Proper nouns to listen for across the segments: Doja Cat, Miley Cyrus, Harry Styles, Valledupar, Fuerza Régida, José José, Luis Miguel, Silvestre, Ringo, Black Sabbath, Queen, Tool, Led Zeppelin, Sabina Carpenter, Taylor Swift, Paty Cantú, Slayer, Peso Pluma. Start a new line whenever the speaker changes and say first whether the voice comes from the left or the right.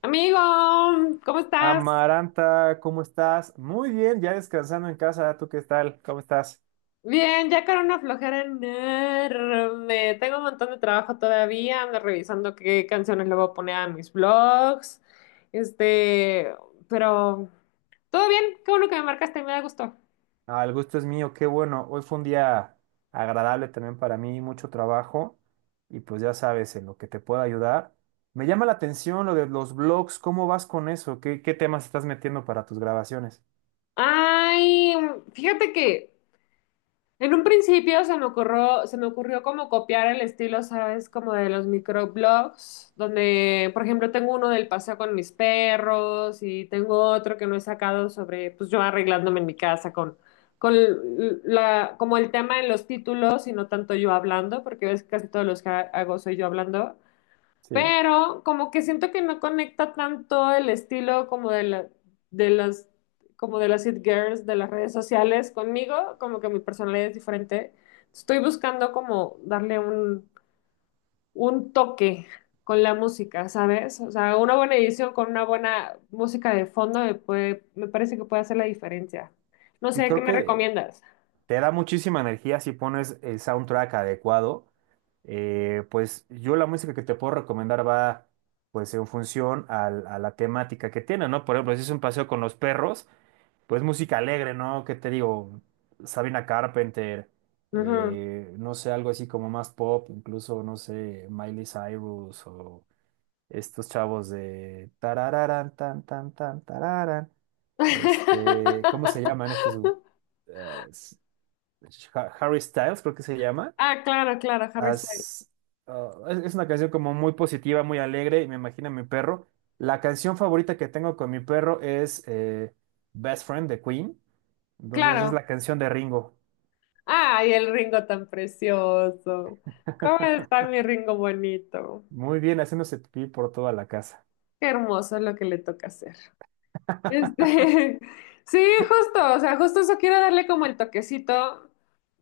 left: Amigo, ¿cómo estás?
right: Amaranta, ¿cómo estás? Muy bien, ya descansando en casa. ¿Tú qué tal? ¿Cómo estás?
left: Bien, ya con una flojera enorme. Tengo un montón de trabajo todavía. Ando revisando qué canciones le voy a poner a mis vlogs. Este, pero todo bien. Qué bueno que me marcaste, me da gusto.
right: Ah, el gusto es mío, qué bueno. Hoy fue un día agradable también para mí, mucho trabajo y pues ya sabes, en lo que te pueda ayudar. Me llama la atención lo de los blogs, ¿cómo vas con eso? ¿¿Qué temas estás metiendo para tus grabaciones?
left: Ay, fíjate que: En un principio se me ocurrió como copiar el estilo, ¿sabes? Como de los microblogs, donde, por ejemplo, tengo uno del paseo con mis perros y tengo otro que no he sacado sobre, pues yo arreglándome en mi casa con la, como el tema en los títulos y no tanto yo hablando, porque ves que casi todos los que hago soy yo hablando.
right: Sí.
left: Pero como que siento que no conecta tanto el estilo como de de las, como de las it girls de las redes sociales conmigo, como que mi personalidad es diferente. Estoy buscando como darle un toque con la música, ¿sabes? O sea, una buena edición con una buena música de fondo me puede, me parece que puede hacer la diferencia. No
right: Y
left: sé, ¿qué
right: creo
left: me
right: que
left: recomiendas?
right: te da muchísima energía si pones el soundtrack adecuado. Pues yo la música que te puedo recomendar va pues en función a la temática que tiene, ¿no? Por ejemplo, si es un paseo con los perros, pues música alegre, ¿no? ¿Qué te digo? Sabina Carpenter,
left: Ujú.
right: no sé, algo así como más pop, incluso, no sé, Miley Cyrus o estos chavos de tarararán, tan, tan, tan, tararán. Este, ¿cómo se llaman estos? Harry Styles, creo que se llama.
left: Ah, claro, claro, Harry Styles.
right: As- es una canción como muy positiva, muy alegre, y me imagino a mi perro. La canción favorita que tengo con mi perro es Best Friend de Queen. Entonces es
left: Claro,
right: la canción de Ringo.
left: ay, el Ringo tan precioso. ¿Cómo está mi Ringo bonito?
right: Muy bien, haciéndose pipí por toda la casa.
left: Qué hermoso es lo que le toca hacer. Este, sí, justo, o sea, justo eso quiero darle como el toquecito,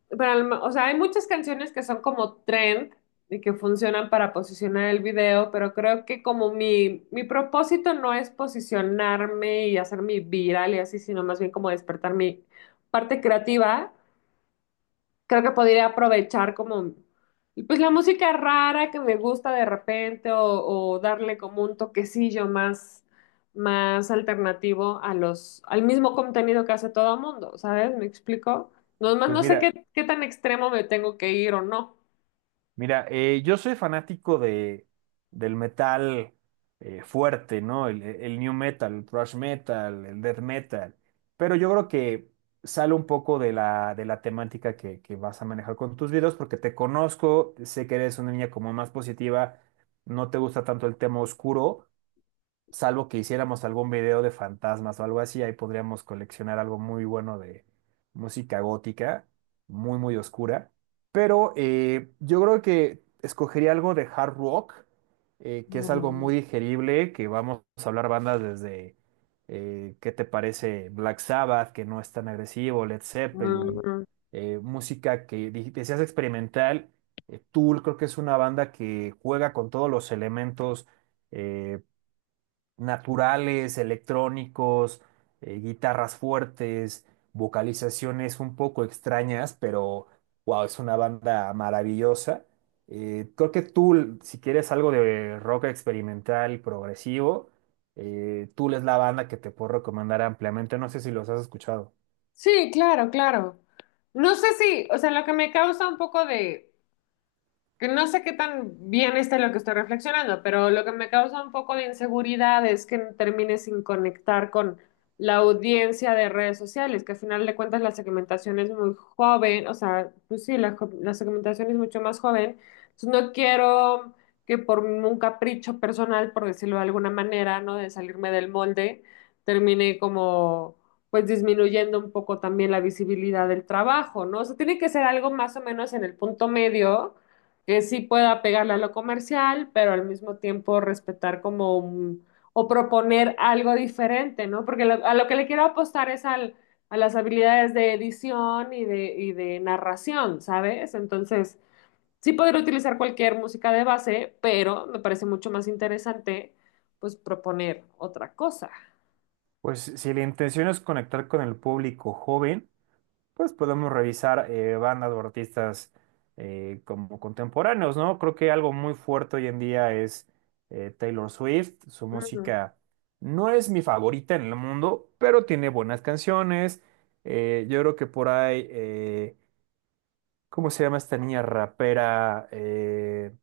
left: pero o sea, hay muchas canciones que son como trend y que funcionan para posicionar el video, pero creo que como mi propósito no es posicionarme y hacerme viral y así, sino más bien como despertar mi parte creativa. Creo que podría aprovechar como, pues la música rara que me gusta de repente o darle como un toquecillo más alternativo a al mismo contenido que hace todo el mundo, ¿sabes? ¿Me explico? Nomás
right: Pues
left: no sé
right: mira,
left: qué tan extremo me tengo que ir o no.
right: Mira, yo soy fanático del metal fuerte, ¿no? El new metal, el thrash metal, el death metal. Pero yo creo que sale un poco de de la temática que vas a manejar con tus videos, porque te conozco, sé que eres una niña como más positiva, no te gusta tanto el tema oscuro, salvo que hiciéramos algún video de fantasmas o algo así, ahí podríamos coleccionar algo muy bueno de música gótica, muy, muy oscura. Pero yo creo que escogería algo de hard rock, que es algo
left: Mm,
right: muy digerible, que vamos a hablar bandas desde, ¿qué te parece? Black Sabbath, que no es tan agresivo, Led
left: mm,
right: Zeppelin,
left: mm.
right: música que decías experimental. Tool creo que es una banda que juega con todos los elementos eh, naturales, electrónicos, guitarras fuertes, vocalizaciones un poco extrañas, pero wow, es una banda maravillosa. Creo que Tool, si quieres algo de rock experimental y progresivo, Tool es la banda que te puedo recomendar ampliamente. No sé si los has escuchado.
left: Sí, claro, claro. No sé si, o sea, lo que me causa un poco de que no sé qué tan bien esté lo que estoy reflexionando, pero lo que me causa un poco de inseguridad es que termine sin conectar con la audiencia de redes sociales, que al final de cuentas la segmentación es muy joven, o sea, pues sí, la segmentación es mucho más joven, entonces no quiero que por un capricho personal, por decirlo de alguna manera, ¿no? De salirme del molde, termine como pues disminuyendo un poco también la visibilidad del trabajo, ¿no? O sea, tiene que ser algo más o menos en el punto medio que sí pueda pegarle a lo comercial, pero al mismo tiempo respetar como o proponer algo diferente, ¿no? Porque a lo que le quiero apostar es al, a las habilidades de edición y de narración, ¿sabes? Entonces, sí podría utilizar cualquier música de base, pero me parece mucho más interesante, pues, proponer otra cosa.
right: Pues si la intención es conectar con el público joven, pues podemos revisar bandas o artistas como contemporáneos, ¿no? Creo que algo muy fuerte hoy en día es Taylor Swift. Su
left: Ujú,
right: música no es mi favorita en el mundo, pero tiene buenas canciones. Yo creo que por ahí, ¿cómo se llama esta niña rapera?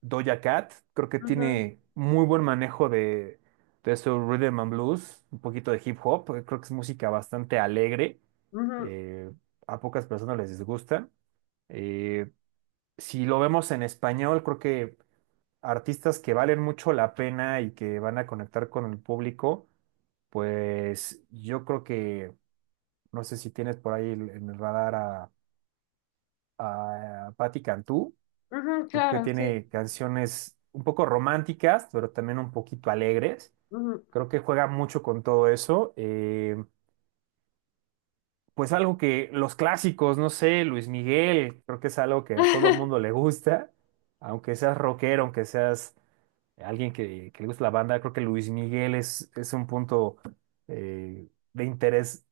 right: Doja Cat, creo que
left: ujú,
right: tiene muy buen manejo de su rhythm and blues, un poquito de hip hop, creo que es música bastante alegre,
left: ujú,
right: eh, a pocas personas les disgusta. Eh, si lo vemos en español, creo que artistas que valen mucho la pena y que van a conectar con el público, pues yo creo que, no sé si tienes por ahí en el radar a Paty Cantú.
left: ujú,
right: Creo que
left: claro, sí.
right: tiene canciones un poco románticas, pero también un poquito alegres.
left: Ujú.
right: Creo que juega mucho con todo eso. Pues algo que los clásicos, no sé, Luis Miguel, creo que es algo que a todo mundo le gusta. Aunque seas rockero, aunque seas alguien que le gusta la banda, creo que Luis Miguel es un punto eh, de interés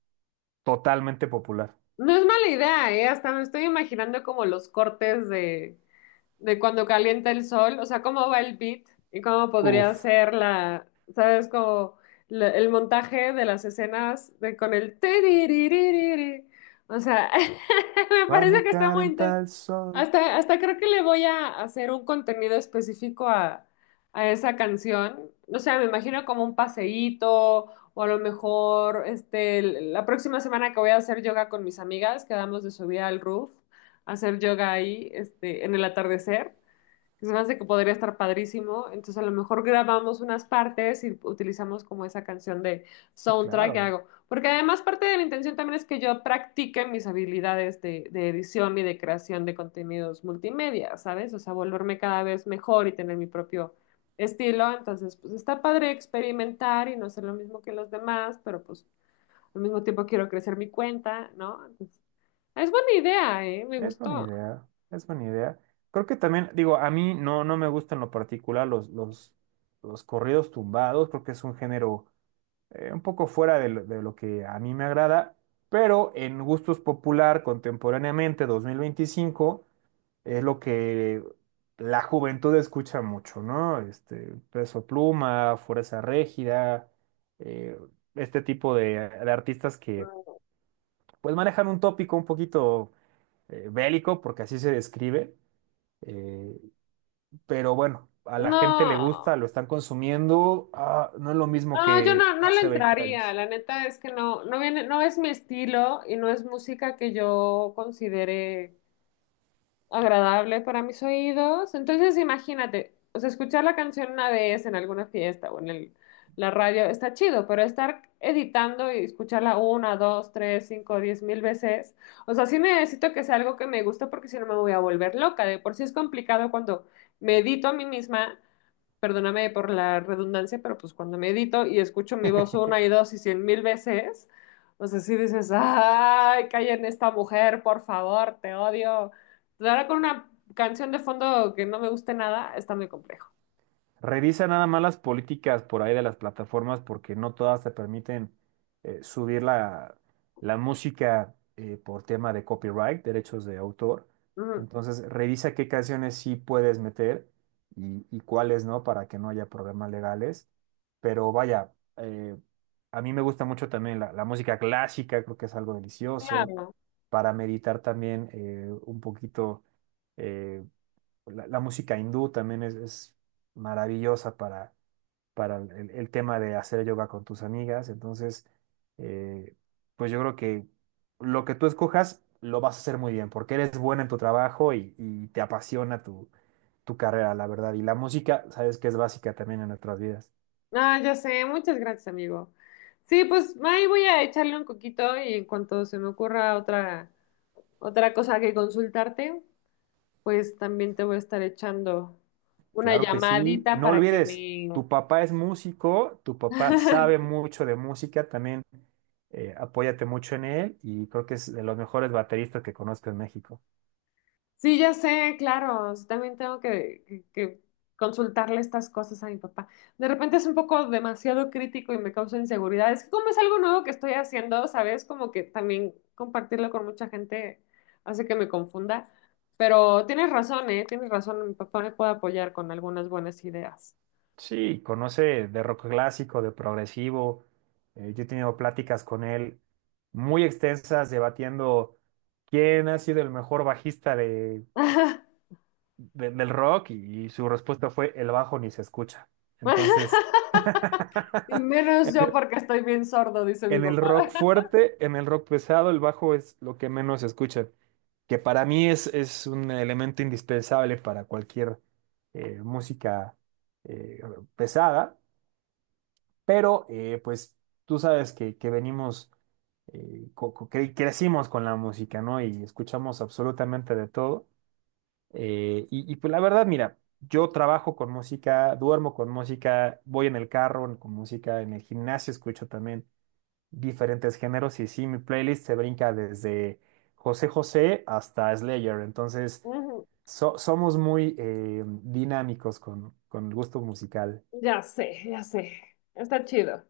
right: totalmente popular.
left: No es mala idea, ¿eh? Hasta me estoy imaginando como los cortes de cuando calienta el sol, o sea, cómo va el beat y cómo podría
right: Uf.
left: ser la, ¿sabes? Como el montaje de las escenas de, con el tiriririri. O sea, me parece
right: Cuando
left: que está muy inter-
right: calenta el sol.
left: Hasta, hasta creo que le voy a hacer un contenido específico a esa canción. O sea, me imagino como un paseíto o a lo mejor este, la próxima semana que voy a hacer yoga con mis amigas, quedamos de subir al roof hacer yoga ahí, este, en el atardecer, que se me hace que podría estar padrísimo. Entonces a lo mejor grabamos unas partes y utilizamos como esa canción de
right: Sí,
left: soundtrack que
right: claro.
left: hago. Porque además parte de la intención también es que yo practique mis habilidades de edición y de creación de contenidos multimedia, ¿sabes? O sea, volverme cada vez mejor y tener mi propio estilo. Entonces, pues está padre experimentar y no hacer lo mismo que los demás, pero pues al mismo tiempo quiero crecer mi cuenta, ¿no? Entonces, es buena idea, ¿eh? Me
right: Es buena
left: gustó.
right: idea, es buena idea. Creo que también, digo, a mí no, no me gustan en lo particular los corridos tumbados, creo que es un género un poco fuera de de lo que a mí me agrada, pero en gustos popular contemporáneamente 2025 es lo que la juventud escucha mucho, ¿no? Este, Peso Pluma, Fuerza Régida, eh, este tipo de artistas que pues manejan un tópico un poquito bélico, porque así se describe, eh, pero bueno, a la gente le
left: No,
right: gusta, lo están consumiendo, ah, no es lo mismo
left: no, yo
right: que
left: no le
right: hace 20
left: entraría.
right: años.
left: La neta es que no viene, no es mi estilo y no es música que yo considere agradable para mis oídos. Entonces, imagínate, o sea, escuchar la canción una vez en alguna fiesta o en la radio está chido, pero estar editando y escucharla una, dos, tres, cinco, 10,000 veces, o sea, sí necesito que sea algo que me guste porque si no me voy a volver loca. De por sí es complicado cuando me edito a mí misma, perdóname por la redundancia, pero pues cuando me edito y escucho mi voz una y dos y 100,000 veces, o sea, sí dices, ay, calla esta mujer, por favor, te odio. Entonces, ahora con una canción de fondo que no me guste nada, está muy complejo.
right: Revisa nada más las políticas por ahí de las plataformas porque no todas te permiten subir la música por tema de copyright, derechos de autor.
left: Ujú.
right: Entonces, revisa qué canciones sí puedes meter y cuáles no para que no haya problemas legales. Pero vaya, a mí me gusta mucho también la música clásica, creo que es algo delicioso
left: Claro.
right: para meditar también un poquito. eh, la, la música hindú también es maravillosa para el tema de hacer yoga con tus amigas. Entonces, eh, pues yo creo que lo que tú escojas lo vas a hacer muy bien, porque eres buena en tu trabajo y te apasiona tu, tu carrera, la verdad. Y la música, sabes que es básica también en nuestras vidas.
left: Ah, ya sé, muchas gracias, amigo. Sí, pues ahí voy a echarle un coquito y en cuanto se me ocurra otra cosa que consultarte, pues también te voy a estar echando una
right: Claro que sí. Y
left: llamadita
right: no
left: para que
right: olvides,
left: me,
right: tu papá es músico, tu papá sabe mucho de música también. Apóyate mucho en él y creo que es de los mejores bateristas que conozco en México.
left: sí, ya sé, claro, sí, también tengo que consultarle estas cosas a mi papá. De repente es un poco demasiado crítico y me causa inseguridad. Es que como es algo nuevo que estoy haciendo, ¿sabes? Como que también compartirlo con mucha gente hace que me confunda. Pero tienes razón, ¿eh? Tienes razón, mi papá me puede apoyar con algunas buenas ideas.
right: Sí, conoce de rock clásico, de progresivo. Yo he tenido pláticas con él muy extensas debatiendo quién ha sido el mejor bajista del rock y su respuesta fue el bajo ni se escucha. Entonces,
left: Y menos
right: en
left: yo porque estoy bien sordo, dice mi
right: en el
left: papá.
right: rock fuerte, en el rock pesado, el bajo es lo que menos se escucha, que para mí es un elemento indispensable para cualquier música eh, pesada, pero pues tú sabes que venimos, crecimos con la música, ¿no? Y escuchamos absolutamente de todo. Pues la verdad, mira, yo trabajo con música, duermo con música, voy en el carro con música, en el gimnasio escucho también diferentes géneros y sí, mi playlist se brinca desde José José hasta Slayer, entonces
left: Ujú,
right: somos muy dinámicos con el gusto musical.
left: ya sé, ya sé. Está chido.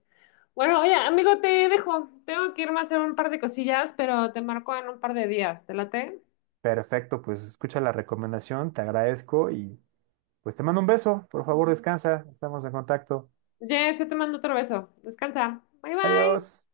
left: Bueno, oye, amigo, te dejo. Tengo que irme a hacer un par de cosillas, pero te marco en un par de días. ¿Te late?
right: Perfecto, pues escucha la recomendación, te agradezco y pues te mando un beso, por favor descansa, estamos en contacto.
left: Yes, yo te mando otro beso. Descansa. Bye bye.
right: Adiós.